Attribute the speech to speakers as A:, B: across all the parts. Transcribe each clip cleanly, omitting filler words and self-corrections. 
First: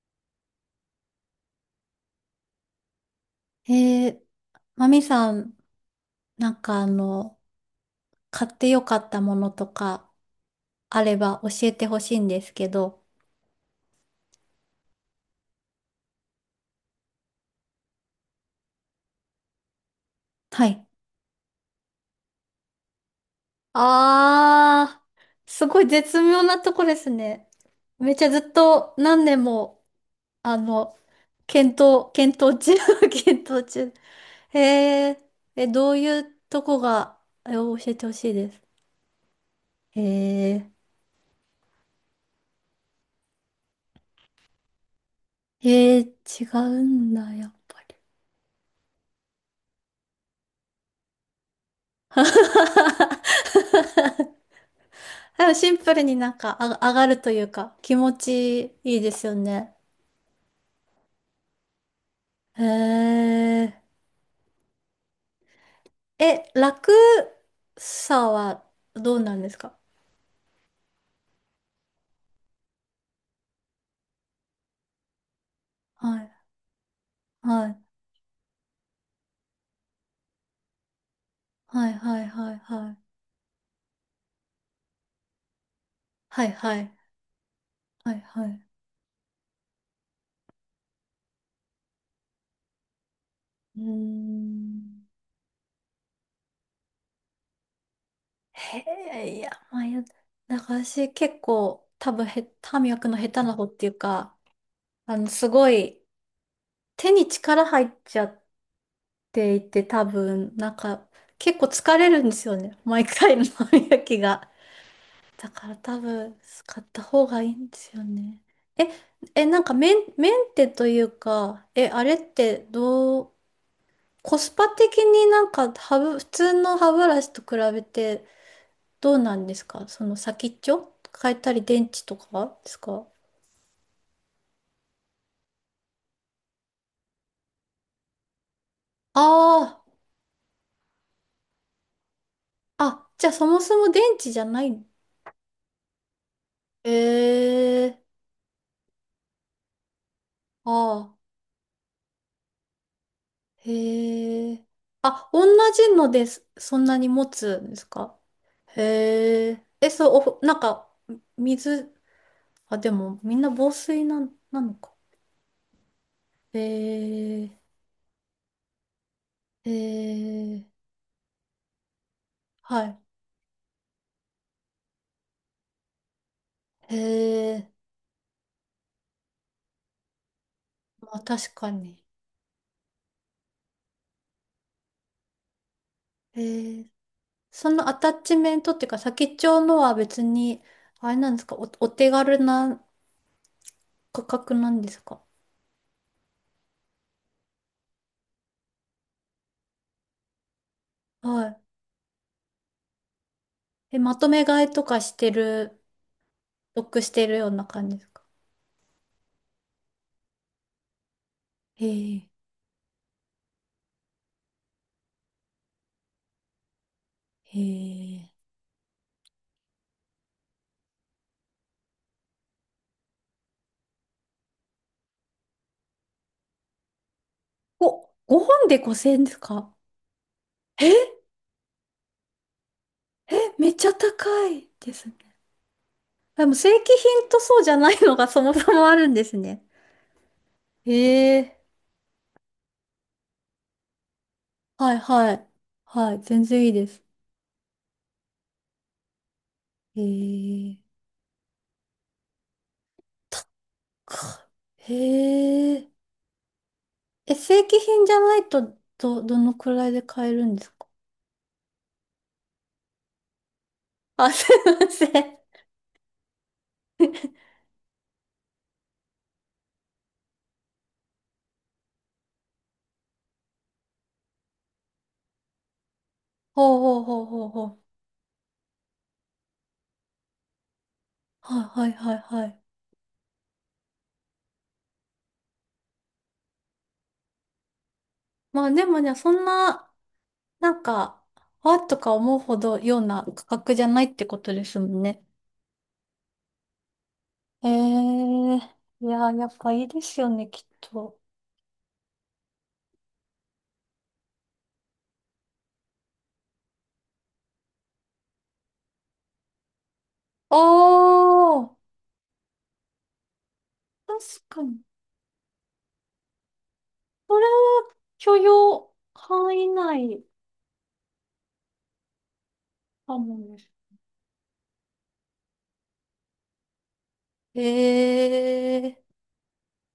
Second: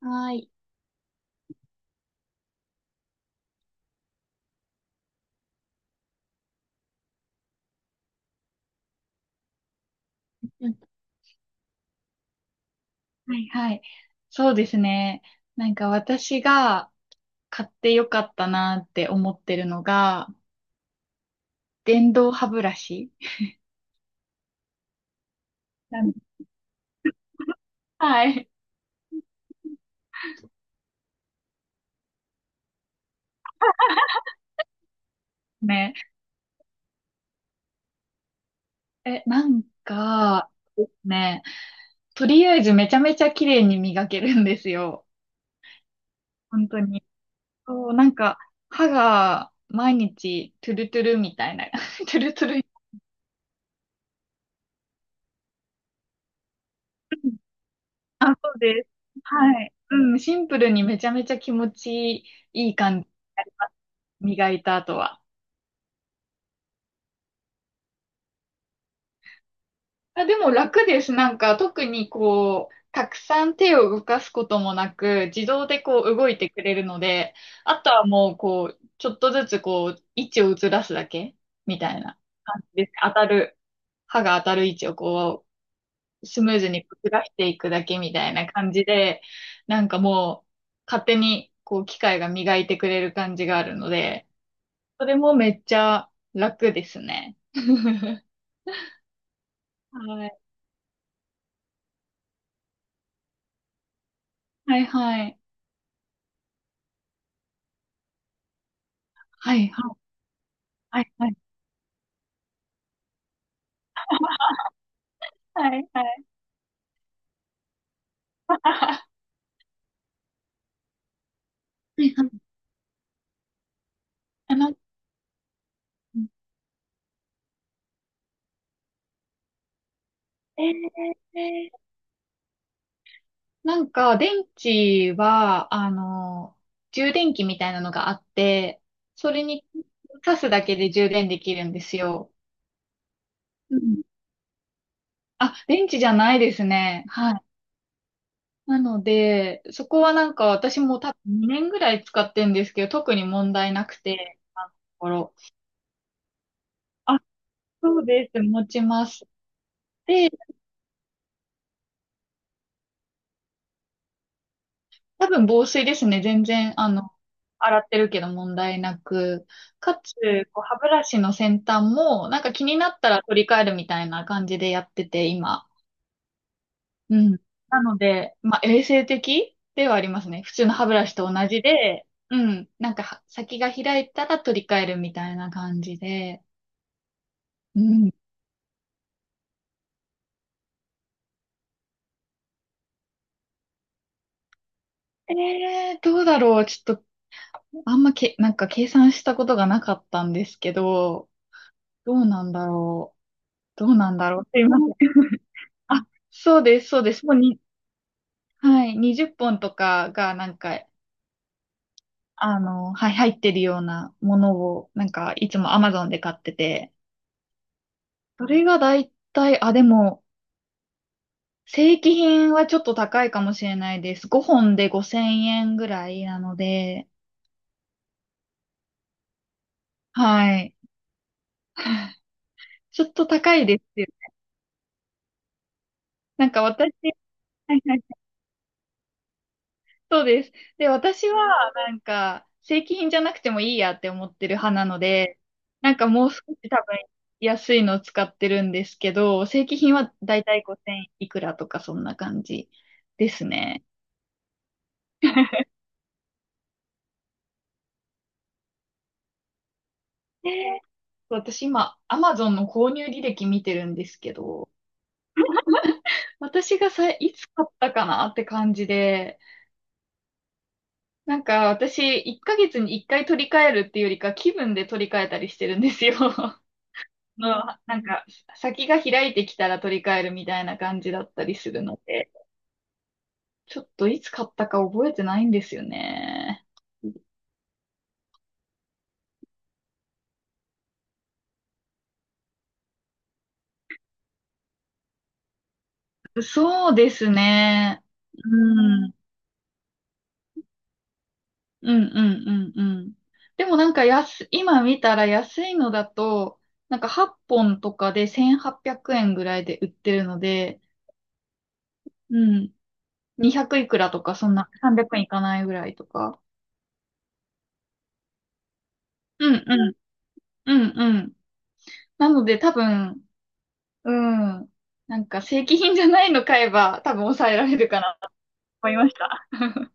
A: はい。
B: えー、マミさん、なんか買ってよかったものとか
A: うん。
B: あれば教えてほしいんですけど。
A: はいはい。そうですね。なんか私が買ってよかったなって思ってるのが、
B: はい。
A: 電動歯ブラシ。
B: あー、すごい
A: なん
B: 絶妙なとこですね。めっち
A: は
B: ゃず
A: い。
B: っと何年も、あの、検討中、検討中。えー、ど
A: ね。
B: ういうとこが、教えてほしいです。
A: え、なんか、
B: え
A: ね、とりあえずめちゃめちゃ綺麗に磨けるんですよ。
B: 違
A: 本
B: う
A: 当に。
B: んだ、やっぱ
A: そう、
B: り。
A: 歯が毎日トゥルトゥルみたいな、トゥルトゥル。
B: でもシンプルになんかあ上がるというか気持
A: あ、そう
B: ち
A: です。
B: いいですよ
A: は
B: ね。
A: い。うん、シンプルにめちゃめちゃ気持ち
B: へ
A: いい感じになります。
B: え。
A: 磨いた後は。
B: 楽さはどうなんですか？
A: あ、でも楽です。なんか特にこう、たくさん手を動かすこともなく、自動でこう
B: は
A: 動
B: い。
A: いてくれるので、
B: は
A: あ
B: い。
A: とはもうこう、ちょっとずつこう、位置をずらすだけみ
B: は
A: た
B: い
A: いな
B: はいはい
A: 感じで
B: は
A: す。当
B: い。
A: たる、歯が当たる位置をス
B: は
A: ム
B: い
A: ーズ
B: は
A: にこ
B: い
A: うずらしていくだけ
B: は
A: み
B: い
A: たいな
B: はい。
A: 感じで、なんかもう勝手にこう機械が磨いてくれる感じがある
B: うー
A: ので、
B: ん。
A: それもめっちゃ楽ですね。
B: へえ、いや、まあ、
A: はい。
B: なんか私結構多分歯磨くの下手な方っていうか、
A: はいはい。
B: すごい手に力入っちゃってて
A: はい
B: い
A: は
B: て、
A: い。
B: 多分、なん
A: は
B: か、
A: いはい。
B: 結構疲れるんですよね。毎回の歯磨きが。だから多
A: は
B: 分、使った方がいいんですよね。え、なんかメンテというか、あ
A: い
B: れっ
A: はい。
B: てどう、コス
A: あ
B: パ
A: なんか
B: 的になんか普通の歯ブラシと比べてどうなんですか？その先っちょ変えたり
A: えー、
B: 電池とかですか？
A: なんか電池は、充電器みたいなのがあって、それに
B: ああ
A: 挿すだけで充電できるんですよ。
B: ー、あ、じゃあそもそも電池じゃない。
A: あ、電池じゃないです
B: え
A: ね。はい。
B: えー。
A: なので、そこはなんか
B: あ
A: 私も多
B: あー。
A: 分2年ぐらい使ってんですけど、特に問題なくて、
B: へ
A: あ
B: え。
A: のとこ
B: あ、
A: ろ。
B: 同じのです。そんなに
A: あ、
B: 持つんです
A: そう
B: か？
A: です。持ちます。
B: へえ。そう、
A: で、
B: なんか、水、あ、でも、みんな防水なのか。
A: 多分防水ですね。全然、
B: へえ。
A: 洗ってるけど問題なく。
B: へ
A: かつ、こう歯
B: え。
A: ブラシの先端も、なんか気に
B: は
A: なっ
B: い。
A: たら取り替えるみたいな感じでやってて、今。
B: へ
A: うん。
B: え。
A: なので、まあ、衛生的ではありますね。普通の歯ブラ
B: ま
A: シ
B: あ、
A: と同
B: 確
A: じ
B: かに。
A: で、うん。なんかは、先が開いたら取り替えるみたいな感じで。
B: へえ。そ
A: う
B: のアタ
A: ん。
B: ッチメントっていうか、先っちょのは別に、あれなんですか、お手軽な価格なんですか？
A: どうだろう。ちょっと、あんまけ、なんか計算したことがなかったんですけど、
B: はい。
A: どうなんだろう。どうな
B: ま
A: ん
B: と
A: だろ
B: め
A: う。すい
B: 買い
A: ま
B: と
A: せ
B: かし
A: ん。
B: てる、
A: あ、そうです、そ
B: 得
A: う
B: し
A: です。
B: て
A: も
B: る
A: う
B: よう
A: に、
B: な感じですか？
A: はい、20本とかが、
B: へえ。
A: はい、入ってるようなものを、なんか、いつも Amazon で買ってて、
B: へえ。
A: それがだいたい、あ、でも、正規品はちょっと高いかもしれないです。5本で5000円ぐらいなので、
B: お、5本で5000円ですか？
A: はい。
B: えー、
A: ちょっと高い
B: めっ
A: で
B: ちゃ
A: すよ。
B: 高いですね。で
A: なん
B: も
A: か
B: 正
A: 私、
B: 規品とそうじ
A: はいは
B: ゃ
A: い
B: な
A: は
B: い
A: い
B: のが そもそもあるんですね。
A: そうです。で、
B: へ
A: 私
B: え。
A: はなんか正規品じゃなくてもいいやって思ってる派な
B: はい
A: の
B: は
A: で、
B: い。
A: なんか
B: はい、
A: もう少
B: 全
A: し
B: 然いい
A: 多
B: で
A: 分
B: す。
A: 安いのを使ってるんですけど、正規品
B: へ
A: はだいたい
B: え。
A: 5000いくらとかそんな感じですね。
B: かへ え。正規品じゃないとどのくらいで買えるんです
A: で
B: か？
A: 私今、アマゾンの購入履歴見てるんです
B: あ、
A: け
B: すい
A: ど、
B: ません。
A: 私がさ、いつ買ったかなって感じで、なんか私、1ヶ月に1回取り替えるっていうよりか、気分で取り替えたりしてるんですよ。
B: ほうほうほうほう
A: の、
B: ほう。
A: なんか、先が開いてきたら取り替えるみたいな感じだったり
B: はい
A: する
B: はい
A: の
B: はい
A: で、
B: はい。
A: ちょっといつ買ったか覚えてないんですよね。
B: まあでもね、そんな、なんか、わっとか思うほどような価格じゃないってことですもんね。
A: そうです
B: え
A: ね。
B: ー、い
A: うん。
B: やー、やっぱいいですよね、きっと。
A: うんうんうんうん。でもなんか安、今見たら安いのだと、なんか8本とかで1800円ぐらいで売ってるの
B: あ
A: で、
B: ー、
A: うん、200いくら
B: 確
A: とか、そん
B: か
A: な
B: に。
A: 300円いかないぐらいとか。
B: 許容
A: う
B: 範
A: ん
B: 囲
A: うん、
B: 内
A: うんうん。なので多
B: か
A: 分、
B: もです。
A: うん、なんか正規品じゃないの買えば多分抑え
B: え
A: られるかなと思
B: ー、
A: いました。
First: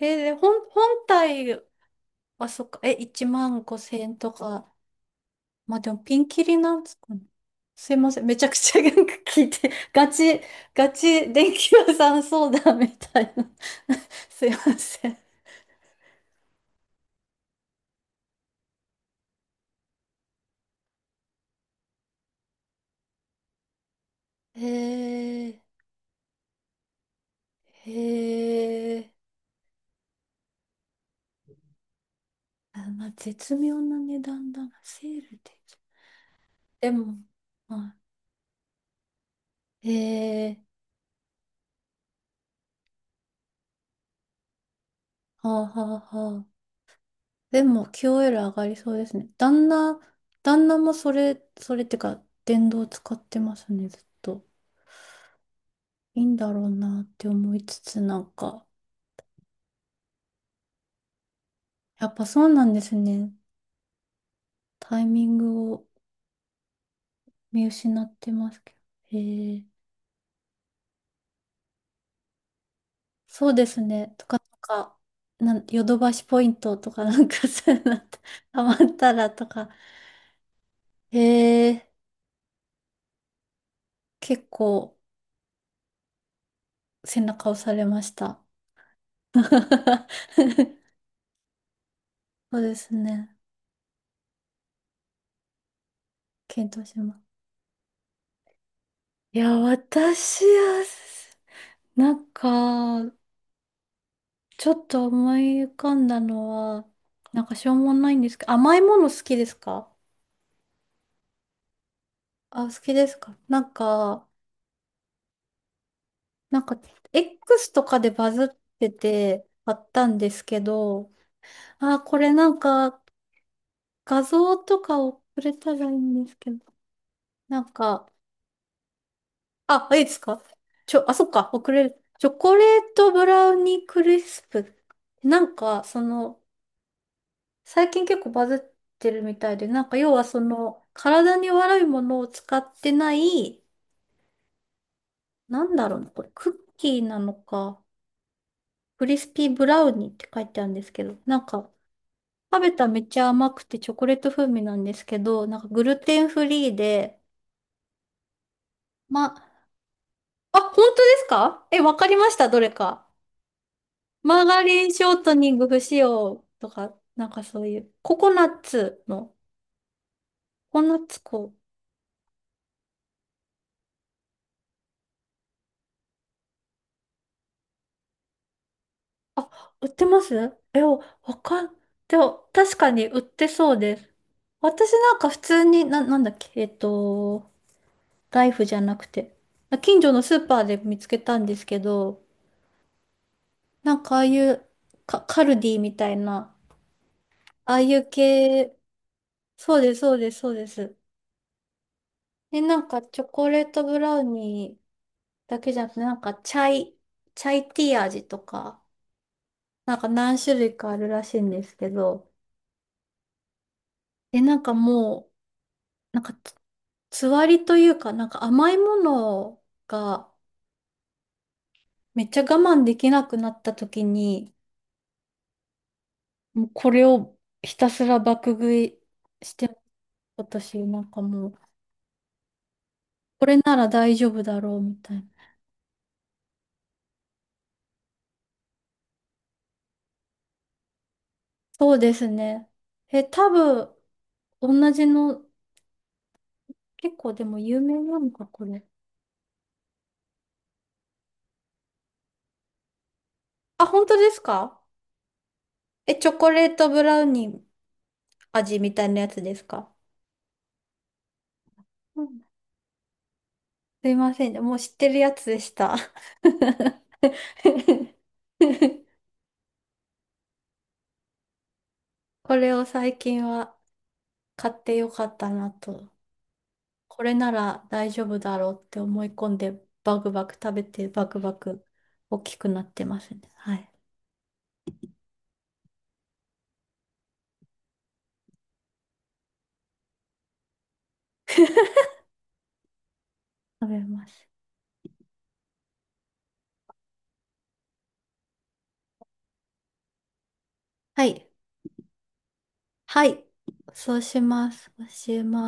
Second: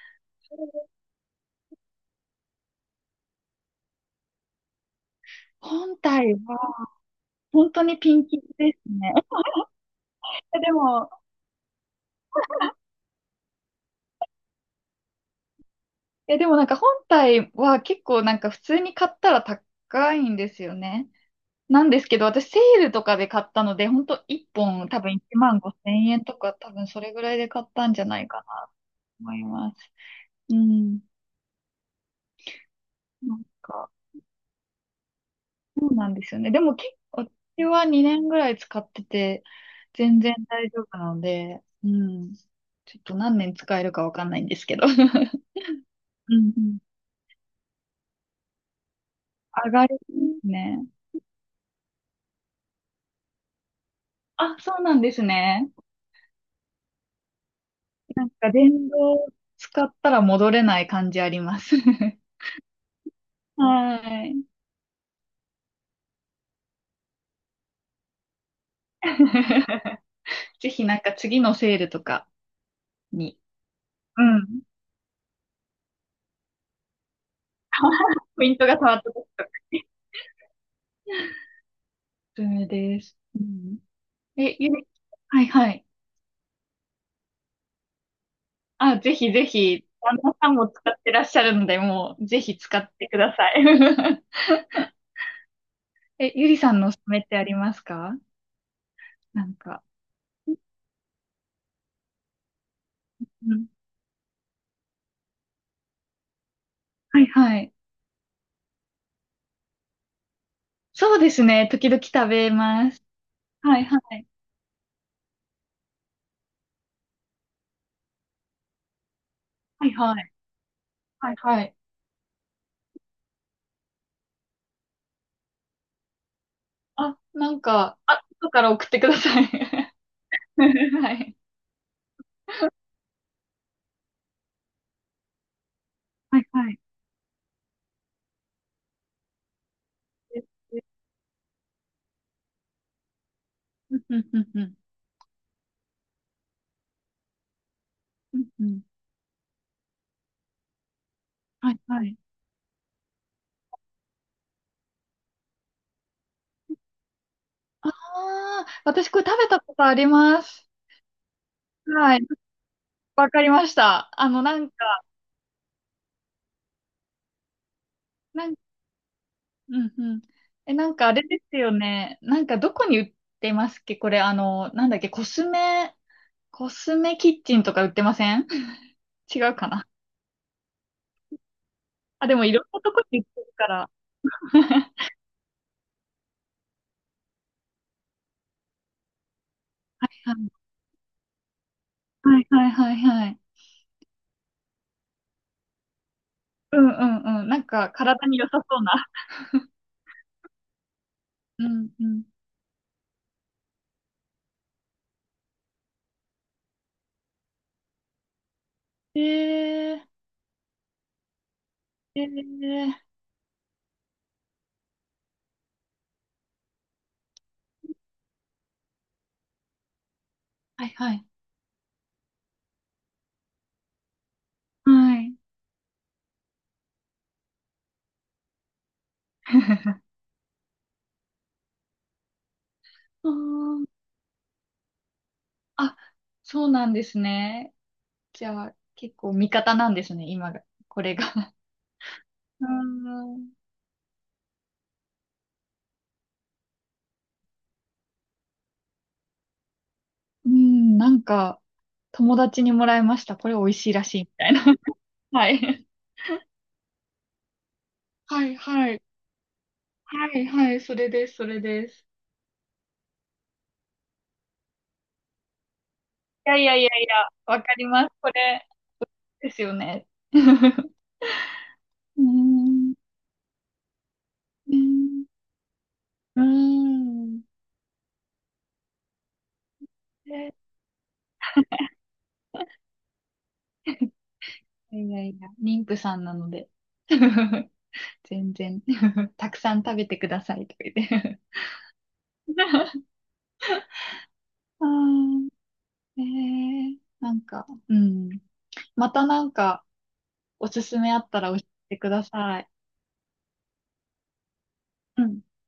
B: で、本体はそっか、1万5千円とか。まあで
A: 本
B: もピン
A: 体
B: キリなん
A: は
B: ですかね。
A: 本当
B: すい
A: に
B: ま
A: ピ
B: せん。
A: ン
B: め
A: キリ
B: ちゃく
A: で
B: ちゃな
A: す
B: んか
A: ね。
B: 聞いて、
A: えで
B: ガ
A: も、
B: チ電気屋さん相談みたいな。すいません。
A: えでもなんか本体は結構なんか普通に買ったら高いんですよね。なんですけど、私セールとかで買ったので、本当1
B: へ
A: 本多分1万
B: え、
A: 5千円とか多分それぐらいで買ったん
B: へ
A: じゃないかなと
B: え。
A: 思います。うん。
B: あ、まあ
A: なん
B: 絶妙
A: か、
B: な値段だな。セールで。
A: そうなんですよね。でも結
B: でも、
A: 構、私
B: ま
A: は
B: あ、
A: 2年ぐらい使ってて、
B: へ
A: 全然
B: え、
A: 大丈夫なので、うん。ちょっと何年使えるかわかんないんですけど。
B: は
A: う
B: あはあはあ。
A: んうん。
B: でも QOL 上がりそうですね。
A: 上がります
B: 旦那
A: ね。
B: もそれってか、電動使ってますね、ずっと。
A: あ、そうなんですね。
B: いいんだろうなって思いつつ、な
A: な
B: ん
A: んか
B: か。
A: 電動使ったら戻れない感じあります。
B: やっ ぱそうなんですね。
A: はい。
B: タイミングを見失ってますけど。へえ。
A: ぜひなんか次のセールとかに、
B: そうですね。
A: う
B: とか、なん
A: ん。
B: か、ヨドバシポイントとかなんかそういうのって
A: ポ イン
B: ハ
A: ト
B: マ
A: が変わ
B: っ
A: った
B: た
A: 時
B: ら
A: と
B: と
A: か
B: か。
A: に
B: へえ。
A: おすすめです。うん。
B: 結
A: え、ゆり、
B: 構
A: はいはい。
B: 背中押されました。
A: あ、ぜひぜひ、旦那さ んも使ってらっしゃるので、もう、ぜひ
B: そうで
A: 使っ
B: す
A: てくだ
B: ね。
A: さい。え、ゆりさ
B: 検
A: ん
B: 討
A: のおす
B: し
A: す
B: ま
A: めっ
B: す。
A: てありますか？
B: い
A: なん
B: や、
A: か。
B: 私は、なんか、
A: うん。
B: ちょっと思い浮かんだのは、
A: はい
B: なんか
A: は
B: し
A: い。
B: ょうもないんですけど、甘いもの好きですか？
A: そうですね。時々食べ
B: あ、好
A: ま
B: き
A: す。
B: ですか？なん
A: はいは
B: か、
A: い。
B: なんか、X とかでバズっててあ
A: は
B: っ
A: い
B: たん
A: は
B: で
A: い。
B: すけど、
A: はいはい。
B: あ、これなんか、画像とか送れたらいいんですけど、なんか、
A: あ、後から送ってください。
B: あ、いいですか？
A: は
B: あ、そっ
A: い。
B: か、送れる。チョコレートブラウニークリスプ。なんか、そ
A: は
B: の、
A: いはい。
B: 最近結構バズってるみたいで、なんか、要は体に悪いものを使ってない、
A: うんうんうんうん。
B: なんだろうな、これ、クッキーなのか。
A: うんうん。
B: クリスピーブラウニーって書いてあるんですけど、なんか、
A: はいはい。
B: 食べたらめっちゃ甘くてチョコレート風味なんですけど、なんかグルテンフリーで、
A: ああ、私これ
B: ま、
A: 食べたことありま
B: あ、
A: す。
B: 本当ですか？わかり
A: はい。
B: ました、どれか。
A: わかりました。
B: マーガリンショートニング不使用とか、なんかそういう、
A: うんうん。え、
B: ココ
A: な
B: ナ
A: ん
B: ッ
A: かあ
B: ツ
A: れで
B: こう
A: すよね。なんかどこに売ってますっけこれ、あの、なんだっけ、コスメ、コスメキッチンとか売ってません？ 違うか
B: あ、売
A: な。
B: ってますえ、わかん、で
A: あ、でも
B: も、
A: いろん
B: 確
A: な
B: か
A: とこ
B: に売
A: に
B: っ
A: 売って
B: て
A: るか
B: そう
A: ら。
B: です。私なんか普通に、なんだっけ、ライフじゃなくて。近所のスーパ
A: は
B: ーで見つけたんですけど、
A: い、はいはいはいはい。
B: なんかああいうカルディみたいな、
A: うんうんうん。なん
B: ああ
A: か
B: いう
A: 体に良さ
B: 系、
A: そうな。
B: そうです、そうです、そうです。
A: うんうん。
B: で、なんかチョコレートブラウニーだけじゃなくて、なんかチャイティー味とか、
A: え
B: なん
A: ー、
B: か何種類かあるらしいんですけ
A: え
B: ど、
A: ー、
B: で、なんかもう、なんかつわりというか、なんか甘いものが
A: はいはい。
B: めっちゃ我慢できなくなった時に、
A: はい。
B: もうこれをひたすら爆食いしてます、私なんかもう、
A: うー
B: これな
A: ん。
B: ら大丈夫だろうみたいな。
A: あ、そうなんですね。じゃあ、結構味方なんですね、今が、これが。
B: そうです
A: うー
B: ね。多
A: ん。
B: 分、同じの、結構でも有名なのか、これ。
A: うん、なんか、友達にもらいました。これ美味
B: あ、
A: しいら
B: 本
A: し
B: 当
A: い、み
B: です
A: たいな。
B: か？
A: はい。
B: チョコレートブラウニー
A: はい、
B: 味
A: は
B: み
A: い。
B: たいなやつですか？
A: はい、はい、それです、それです。
B: うん。すいませんね、もう知ってるやつでした。
A: いやいやいやいや、わかります。これですよね。うー
B: これを
A: ん。
B: 最近は買っ
A: う
B: てよか
A: ん
B: ったなと。
A: うー
B: これ
A: ん。
B: なら大丈夫だろうって思い込んで、バクバ
A: え
B: ク食べて、バクバク大きくなっ てますね。はい。
A: いやいやいや、妊婦さんなので。全然。たくさん食べてください、とか言って。
B: 食べます。
A: あー。えー、なんか、うん。またなんか、おすすめあ
B: は
A: った
B: い。
A: ら教えてください。
B: はい。そうします。そう
A: う
B: し
A: ん。
B: ます。